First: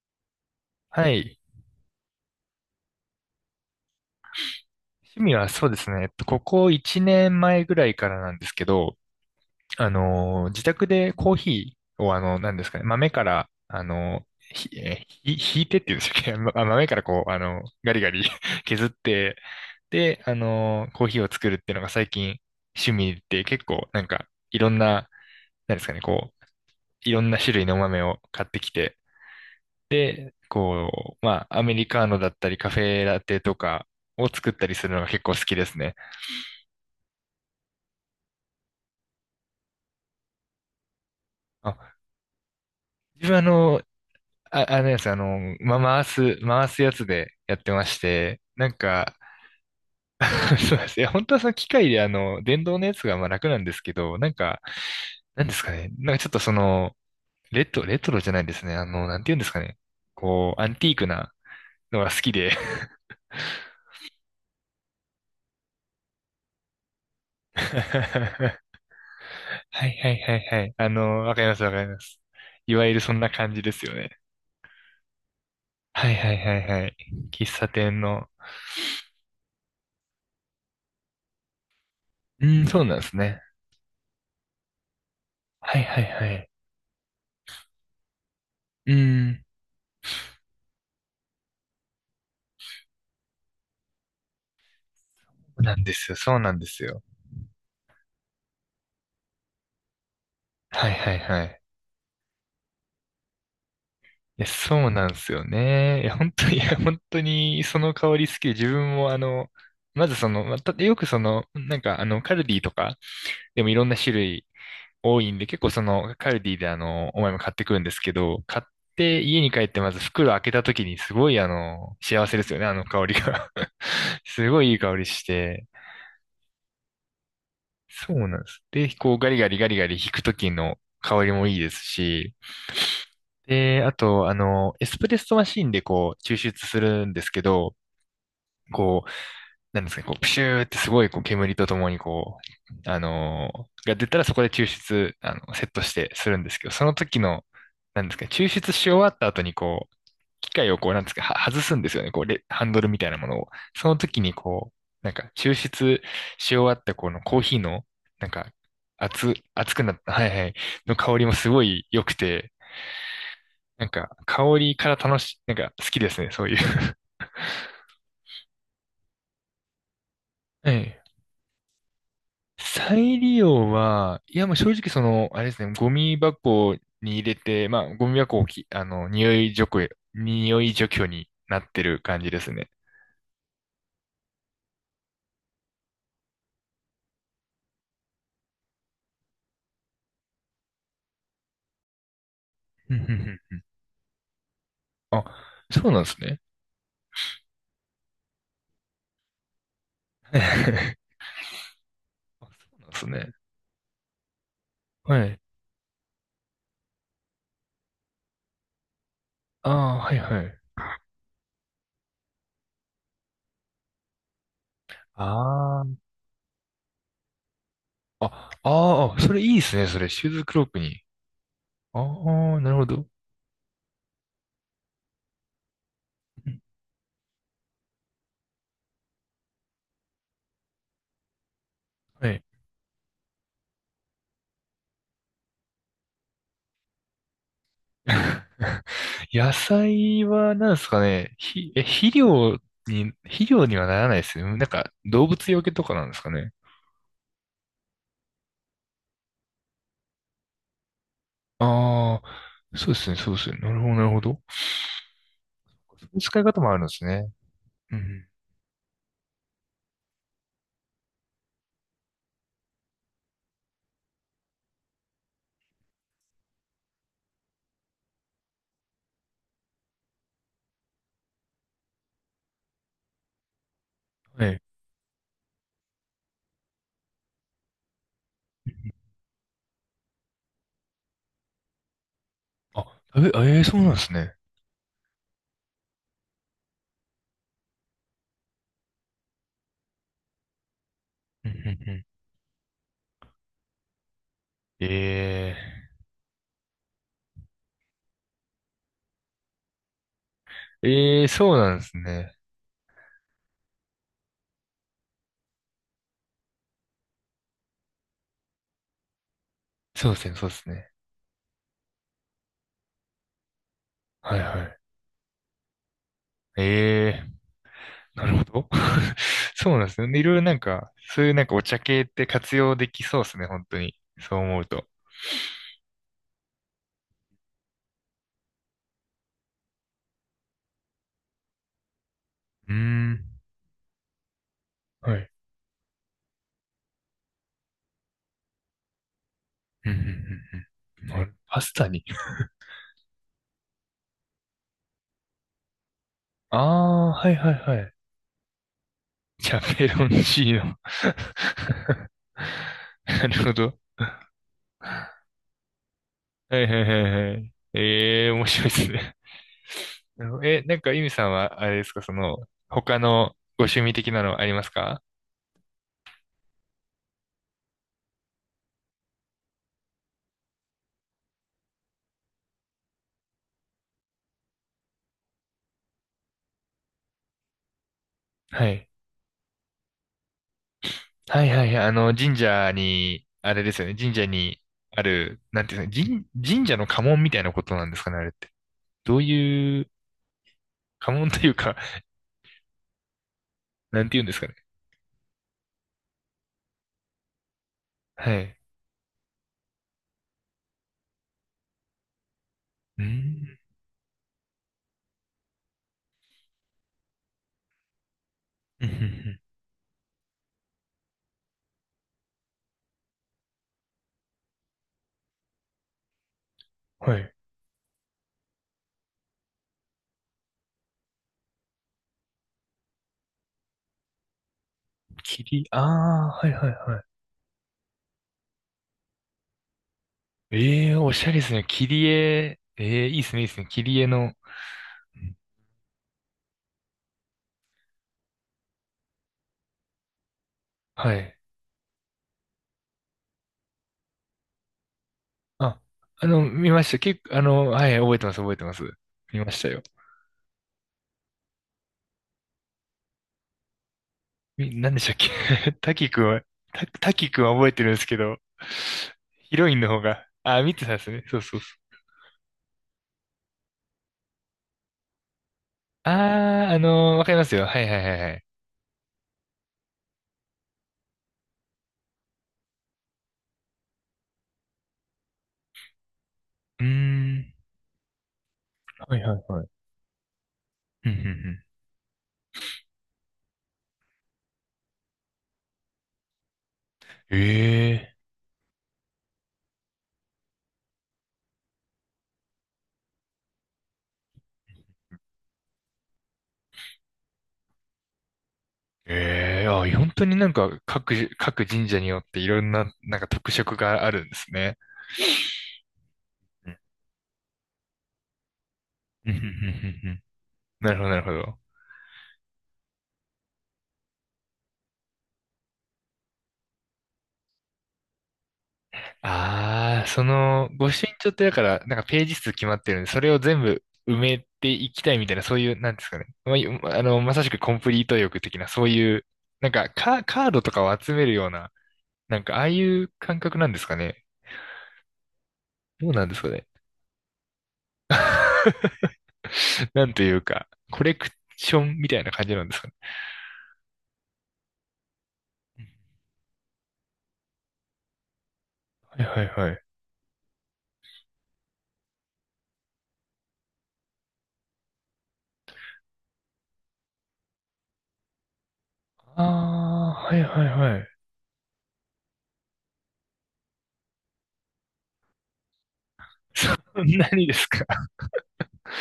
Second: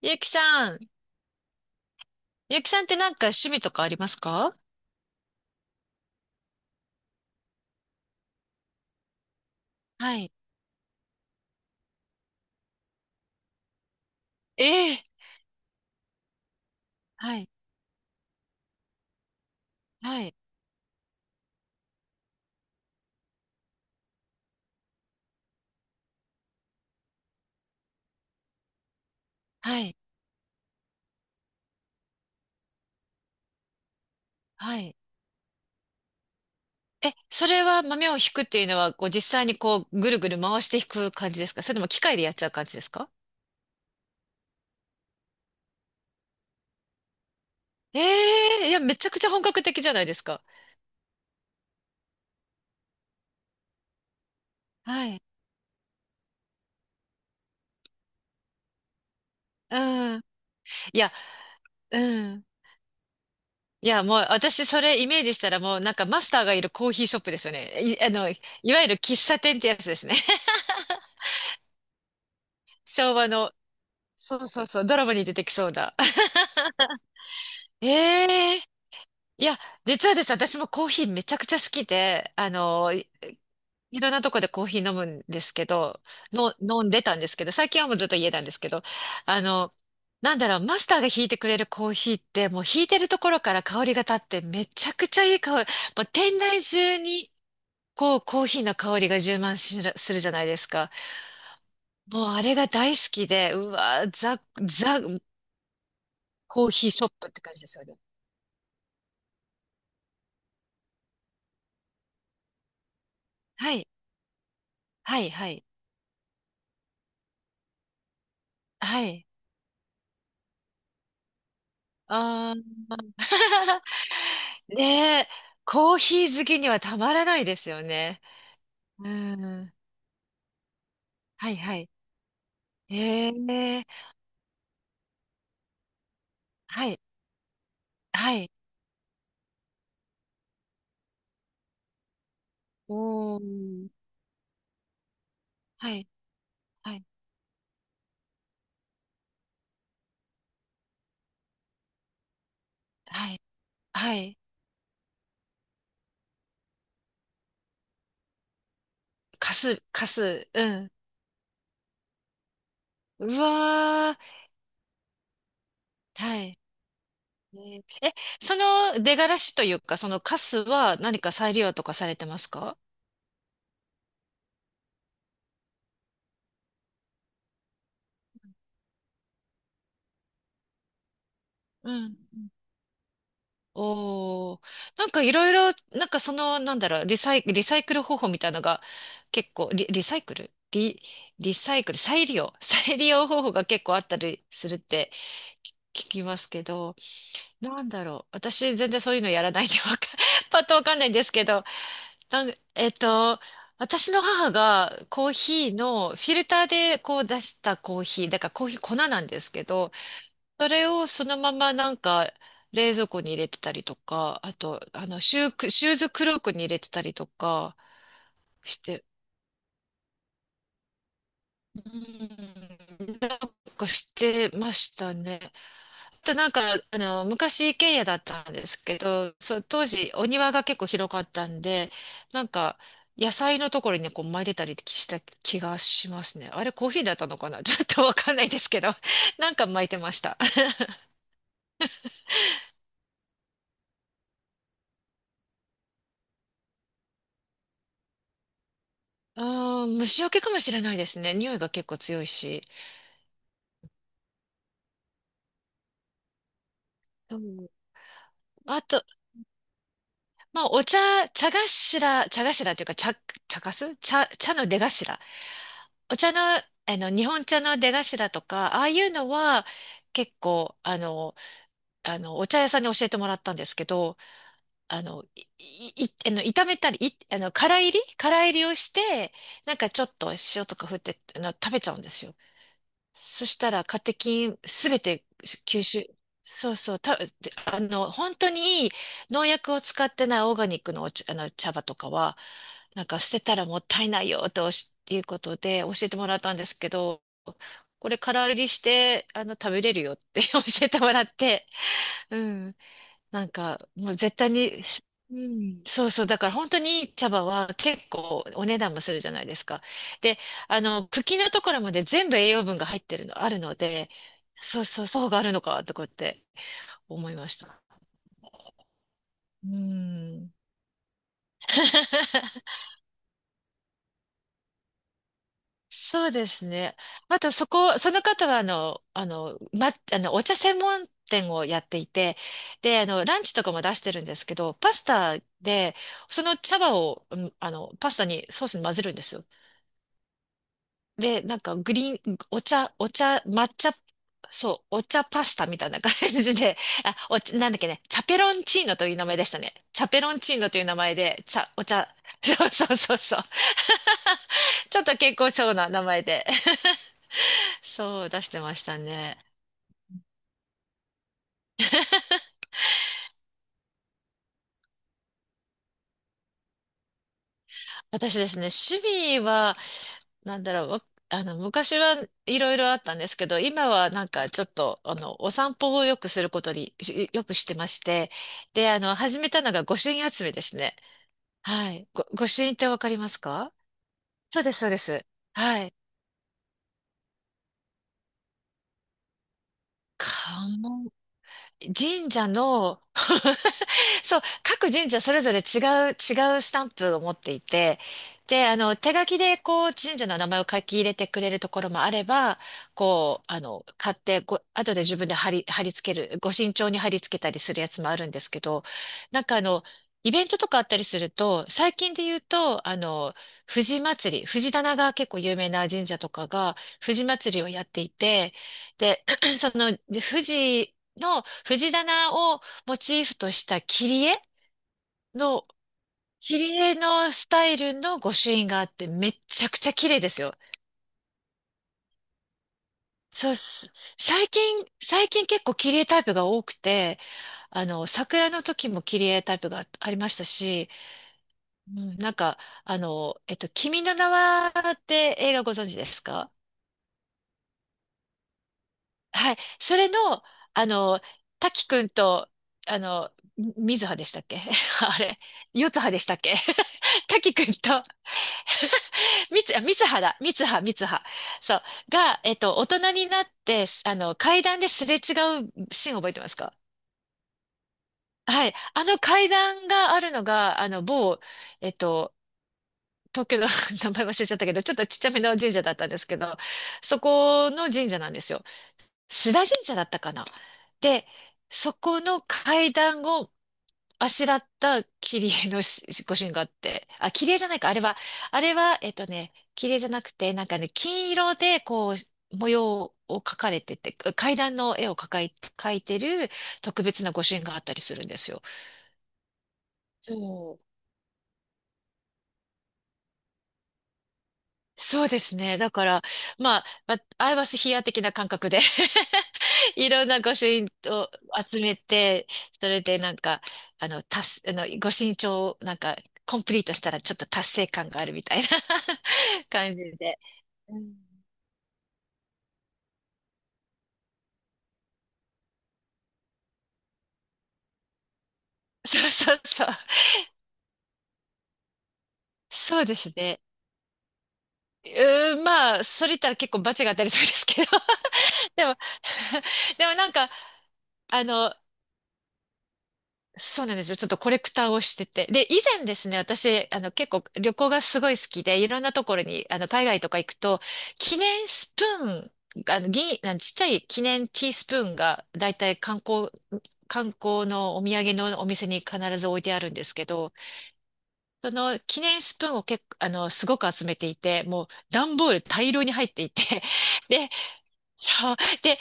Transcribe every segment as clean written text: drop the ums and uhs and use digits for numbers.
ゆうきさん。はい。ゆうきさんってなんか趣味とかありますか？趣味はそうですね。ここ1年前ぐらいからなんですけど、はい。自宅でコーヒーを、なんですかね、豆から、あの、えひ、え。えーひいてっていうんでしたっけ？ まあ豆からこう、はい、ガリガリ 削って、で、はい、コーヒーを作るっていうのが最近趣味で、結構なんか、いろんな、なんですかね、こう、いろんな種類のお豆を買ってきて、はい、こう、まあ、アメリカーノだったり、カフェラテとかを作ったりはするい。のが結構好きですね。え、それは豆を引くっていうのは、こう実際にこうぐるぐる回して引く感じですか？それともあ、機械でやっちゃう感じですか？自分あ、あのやつ、あの、ま、回す、回すやつでやってまえして、なえ、いんや、めちゃか、くちゃ本格的じゃないですか。そうですね。本当はその機械で電動のやつがまあ楽なんですけど、はい。なんかちょっとその、レトロじゃないですね、なんて言うんですかね、うん。こう、アンティーいクや、なのうが好きん。で。いや、もう私それイメージしたらもうなんかマスターがいるコーヒーショップですよね。い、あの、いはわゆる喫茶い店ってやつはいですね。はいはい。わかりますわかります。いわゆるそ昭ん和なの。感じですよね。そうそうそう、ドラマに出てきそうだ。はいはいはい はい。喫茶え店の。え、いや、実はですね、私もコーヒーめちゃくちゃ好きで、うん、そうなんですね。いろんなとこでコーヒー飲むんですけはいはど、いはい。の、飲んでたんですけど、最近はもうずっと家なんですけど、うあん。の、なんだろう、マスターが引いてくれるコーヒーって、もう引いてるところから香りが立って、めちゃくちゃいいそう香り、なんでもうすよ、そ店うなん内です中よ。に、こう、コーヒーの香りが充満しるするじゃないですはか。いはいはい。もうあれが大好きで、うわー、ザ、いや、そうザ、なんですよね。いや、本当に、いコーや、ヒーシ本ョッ当プって感じに、でそすよのね。香り好きで、自分も、あの、まずその、また、よくその、なんか、あの、カルディとか、でもはいろい、んな種類は多い、いんで、は結い、構その、カルディで、お前も買ってくるんですけど、買っはてい。家に帰って、まず袋開けた時に、すごい、幸せですあよね、あのー。香りが。すごいいい香りねしえ、て、コーヒー好きにはたまらないですよそね。うなんです。で、うこう、ガリガリガん。リガリ弾く時の香りもはいいいですはい。し、えで、え、あと、エスプレッソマシーンでこう、抽出すはい、るんですけど、はい。こう、なんですかね、こう、プシューってすごいこう煙とともにう、あおのー。が出たらそこで抽出、セットはしい、てするんですけど、そのはい、時の、なんですかね、抽出し終わった後にこう、機械をこう、なんですかね、は外すんですよね、こう、ハンドルみたいなもはのい、を。そのは時にい。こう、抽出し終わったこのコーヒーの、なんか、か熱くす、なっかた、はいはす、い、うん。の香りもすごい良くて、うなんか、わ香りから楽し、なんか、好きですー。ね、はそういう。い。ねえー、その出がらしというか、そのカスはええ。何か再利用とかされてますか？再利用は、いや、もう正直その、あれですね、ゴミ箱に入れて、まあ、ゴミ箱をき、あの、匂い除去、匂い除去になってうるん。感じですね。おー、なんかいろいろ、なんかその、なんだろう、リサイクル方法みたいなのが結構、リ、リサイクルリ、リサイクル、再利用、う再んう利用ん方法うん。が結構あったりするってあ、そうなん聞ですきまね。すけど、なんだろう、私全然そういうのやらないんでわか、パッとわかんないん ですけど、なん、そうなえんっですね。と、私の母がはコーい。ヒーのフィルターでこう出したコーヒー、だからコーヒー粉なんですけあど、あ、はいはい。それをそのままなんか冷蔵庫に入れてたりとか、あと、あの、ああ、シューズクロークに入れてたりとかああして、あー、それいいですね、それ。シューズクロークに。ああ、なるほうど。ん、なんかしてましたね。あとなうんん。か、昔一軒家だったんですけど、そう、当時お庭が結構広かったんで、はい。なんか、野菜のところにこう巻いてたりした気がしますね。あれコーヒーだったのかな？ ちょっとわかんないですけ ど、な野んか巻いてまし菜た。は何ですかね、ひ、え、肥料に、肥料にはならないですよ。なんか動物よけとかなんですかね。あー、虫除けかもしれないですね。匂いが結構あ強いし。あ、そうですね、そうですね。なるほど、なるほど。そういう使い方もあるんですね。そう。うん。あと、まあ、お茶、茶頭っていうか、茶の出頭。お茶の、あの、日本茶の出頭とか、ああいうのは、結構、お茶屋さんに教えてもらったんですけど、はい。あの、い、い、いあの、炒めたり、い、あの、空炒りをして、なんかちょっと塩とか振って、あの、食べちゃうんですよ。あ、そえしえー、たそうらなんでカすテね。キンすべて吸収。そうそう、で、本当にいい農薬を使ってないオーガニックのお茶、あうのんう茶葉んうとん。かは、なんか捨てたらもったいないよとしっていうこえとで教えてもらったんですけど、これから入りして、あの、食べれるよって 教ええ、てもらえっえ、そうて、なんですね。うん。なんか、もう絶対に、うん、そうそう。だから本当にいい茶葉は結構お値段もするじゃないですか。そうですね、で、そうですね。茎のところまで全部栄養分が入ってるの、あるので、はいはい。そうそう、そうがあるのか、とかってええ、思いました。なるほど。うそうなんですね。いろいろん。なんか、そういうなんかお茶系って活 用できそうですね、本当に。そう思うと。そうですね。あと、そこ、その方は、あの、あの、ま、あの、お茶専門店をやっていて、うーで、ん。ランチとかも出してるんですけど、パスはい。タで、その茶葉を、うん、パスタに、ソースに混ぜるんですよ。うんうんうん。うん。なる、で、なパんスか、タグに。リーン、お茶、抹茶、そう、お茶パスタみたいな感じあで、あ、あ、はいおはい茶、なんはだっけい。ね、チャペロンチーノという名前でしじゃたね。あ、ペチロンャペロンチチーーノノ。という名前で、茶、お茶、そう そうそうなそるう。ほど。ちょっと健康そうな名前で。はいはいはいはい。そえう、えー、出面して白いでましすたね。ね。え、なんか、ゆみさんは、あれですか、その、他のご趣味的なのありますか？私ですね、趣味は、なんだろう、わあの、昔はいろいろあったんですけど、今はなんかちょっと、あの、お散歩をよくすることに、よくしてまして、はい。で、あの、始めたのが御朱印集めですね。はいはいはい。はい。神御朱社印ってわかりに、ますあれでか？すよね。神社そにうです、そうであす。る、なんていはうんい。ですか、神社の家紋みたいなことなんですかね、あれって。どういう、関門、家紋というか、神社の なんていう んでそすう、かね。各神社それぞれ違うスタンプを持っていて、はい。で、あの、手書きで、こう、神社の名前を書き入れてくれるところもあれば、うこう、ん。あの、買って、ご、後で自分で貼り付ける、ご身長に貼り付けたりするやつもあるんですけど、うんうんうん。なんかあの、イベントとかあったりすると、最近で言うと、あの、藤祭り、藤棚が結構有名な神社とかが、は藤い。祭りをやっていて、で、その、藤藤棚モチーフとした切り、の、ああ、はい切はいり絵はのスタイルの御朱印があってめっちゃくちゃ綺麗ですよ。い。ええ、おしゃれですね。切り絵、ええ、いいですね、いいそうでっすね。切す。り絵の、最近、う最ん、近結構切り絵タイプが多くて、あの、桜の時も切り絵タイプがありましたし、はい。うん、なんか、君の名はって映画ごあ、存知ですか？見ました。結構、あの、はい、覚えてます、覚えてます。見まはい。したよ。それの、あの、滝くんと、あの、み水葉でしたっけ？ み、何で したっあれ、け？ 四滝葉でくんしたっは、け？ 滝くんは滝く覚えんてるんでとすけど、ヒロインあ、のみ方つはが、だ。みあ、つ見は、てたみんでつすは。ね。そうそうそそう。う。が、大人になって、あの、階段ですれ違うシーン覚えてますあか？ー、あのーわかりますよ。はいはいはいはい。はい。あの階段があるのが、あの、某、えっと、東京の 名前忘れちゃったけど、ちょっとちっちゃめの神社だったんですけど、うーそん。この神社なんですよ。はいはい須は田い。神社だったかな。うんうんで、うん。そこの階段をあしらった切り絵のご朱印があって、あ、切り絵じゃないか、あれえは、あれは、えっとね、切り絵じゃなくて、なんかね、金色で、こう、模様を描かれてて、階段の絵を描いてる特別なご朱印があったりするんですよ。ー、えー、あ、本当そになんかう各、各神社によっていろんな、なんか特色があるんですね。そうですね。だから、うまんあ、アイバスヒア的な感覚で うんうんうん ういんうん。ろんな御朱印なるほどなるをほど。集めて、それでなんか、あの、達す、あの、御朱印帳をなんか、コンプリートしたらちょっと達成感があるみたいな 感じああ、そで。の、御う朱印ん、帳ってだから、なんかページ数決まってるんで、それを全部埋めていきたいみたいな、そういう、なんですかね。まあ、よあの、まさしくコンプリート欲的な、そういう、そうそうそう。カードとかを集めるような、なんか、ああいそううです感覚ね。なんですかね。うーん、まあ、どうなそんれで言っすかたらね。結構バチが当たりそうですけど。でも、なでんもとないんうか、か、コレクあの、ションみたいな感じなんですかね。そうなんですよ。ちょっとコレクターをしてて。で、以う前ですね、私、結構旅行がすごい好きで、いろんなん、とこはろいはに、いはい。海外とか行くと、記念スプーン、あの、銀、あのちっちゃい記念ティースプーンが、だいたい観光のお土産のお店に必あず置いてあるんですけあ、はいど、はいはい。その記念スプーンを結構、すごく集めていて、もう段ボール大量に入っていて、そ んなにで、ですか。そう。で、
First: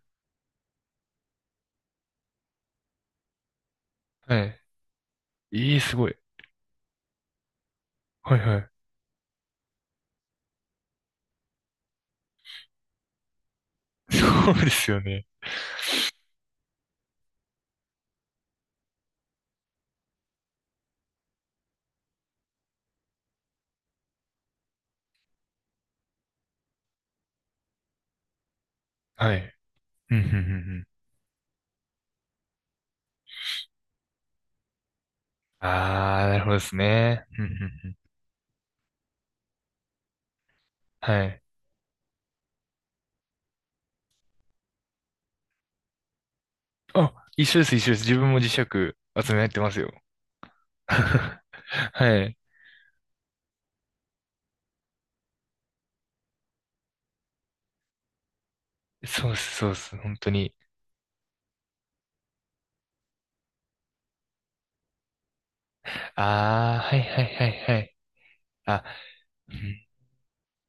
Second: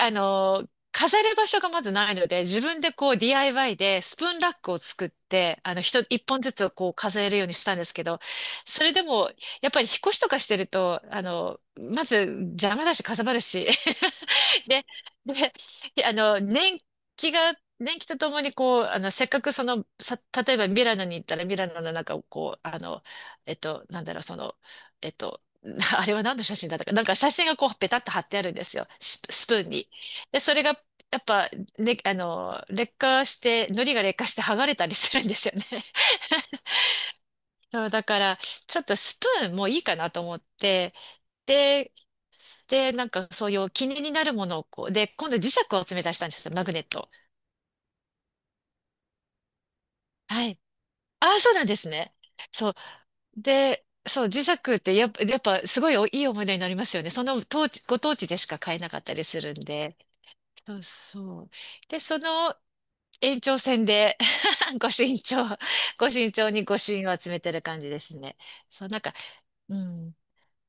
あの、飾る場所がまずないので、自分でこう DIY でスプーはンラッい。クを作って、ええ、す一ごい。一本ずつをこう飾れるようにしたんですけど、はいはい。それでも、やっぱり引っ越しとかしてると、まず邪魔だし、かさばるし、そうでで、すよね。で、年季とともにこう、せっかく例えばミラノに行ったらミラノの中をこう、なんだろう、えっと、あれは何の写真だったか、なんか写真がこう、ペタッと貼ってあるんですよ、はスい。プーンに。うんうんうんうで、それが、ん。やっぱ、ね、あの、劣化して、糊が劣化して剥がれたりするんですよね。ああ、なるほどですね。うんうんそうう、ん。だから、ちょっとスプーンもういいかなと思って、はい。で、で、なんかそういう気になるものをこう、で、今度磁石を詰め出したんですよ、マグネット。あ、一緒です、一緒です。自分も磁石集めやってますよ。はい。ああ、そうなんですね。はい。そう。で、そう、磁石ってやっぱすごいおいい思い出になりますよね。その当地、ご当地でしか買えなかったりそうっするんす、そうっす。で。本当に。そうそう。で、その延長線で ご身長、ご身長にごああ、朱はい印をは集いめはてるいは感じい。ですね。あ、そう、なんか、ううん、ん。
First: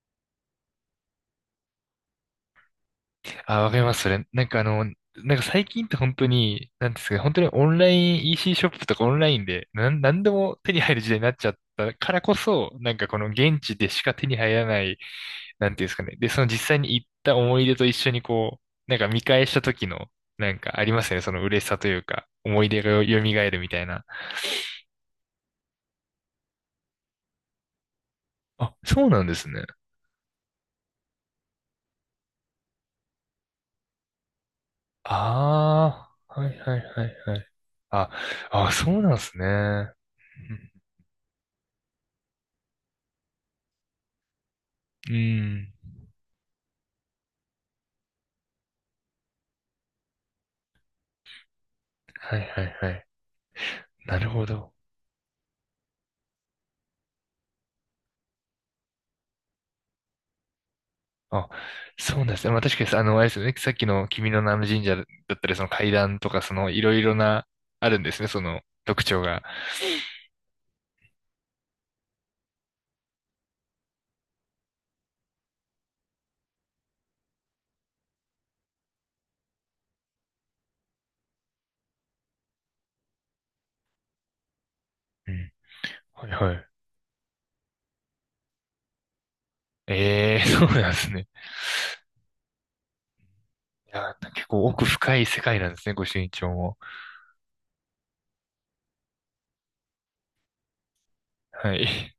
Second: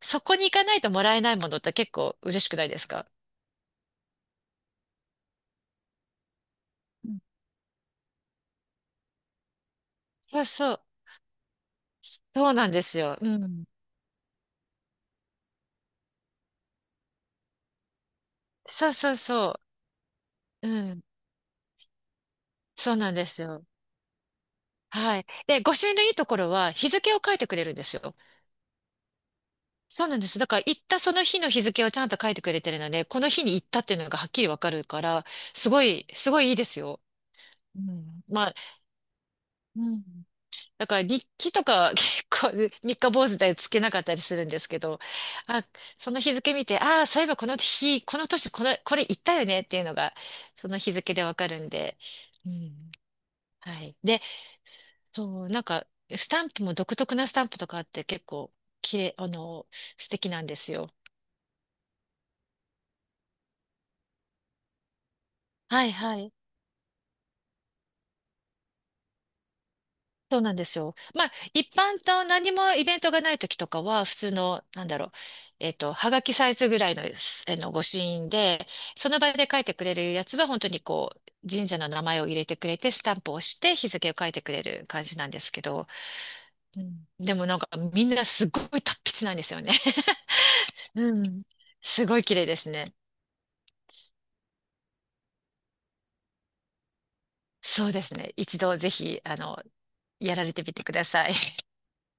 そこに行かないともらえないものって結構嬉しくないですか？あ、わかります、それ。なんかあの、なんか最近って本当に、なんでうすかね、ん、本当にオンライン EC シーショップとかオンラインで、なんでそうもそ手にう。入る時代になっちゃったからこそうなそ、んでなんすかこよ。のう現ん。地でしか手に入らないなんていうんですかね。で、その実際に行った思い出と一緒にこう、そうなんかそう見返しそた時の、なんう。うかありまん。すよね。その嬉しさというか、思い出がそうなんよです蘇るよ。みたいな。はい。で、御朱印のいいところは、日付を書いてくれるんですよ。あ、そうなんですね。そうなんです。だから、行ったその日の日付をちゃんと書いてくれてるので、この日に行ったっていうのがはっきりわかるから、あすあ、ごはいいいいではいすよ。はいはい。うあ、ん。まあ、あ、そうなんですね。ううん。だから、日記とか、結構、三日坊主でつけなかったりするんですけど、ん、うあ、ん、その日付見て、ああ、そういえばこの日、この年、これ行ったよねっていうのが、その日付でわかるんで、はいうはいはん。い。はい。なで、るほど。そう、なんか、スタンプも独特なスタンプとかあって結構、きれい、素敵なんですよ。あ、そうなんですね。まあ確かに、あの、あれですよね。さっきの君の名の神社だったり、そのは階いは段とい。か、そのいろいろな、あるんですね。その特徴が。そうなんですよ。まあ、一般と何もイベントがない時とかは、普通の、なんだろう、えっと、はがきサイズぐらいの、あの、御朱印で、その場で書いてくれるやつは、本当にこう、神社の名前を入れてくれて、スタンプを押して、日付を書いてくれる感じなうんでん。すけど、はいはい。うん、でもなんか、みんなすごい達筆なんですよね。ええ、そうなん ですうね。ん。すごい綺麗ですね。いや、結構奥深い世界なんですね、ご朱印帳も。そうですね。一度ぜひ、やられてみてください。はい。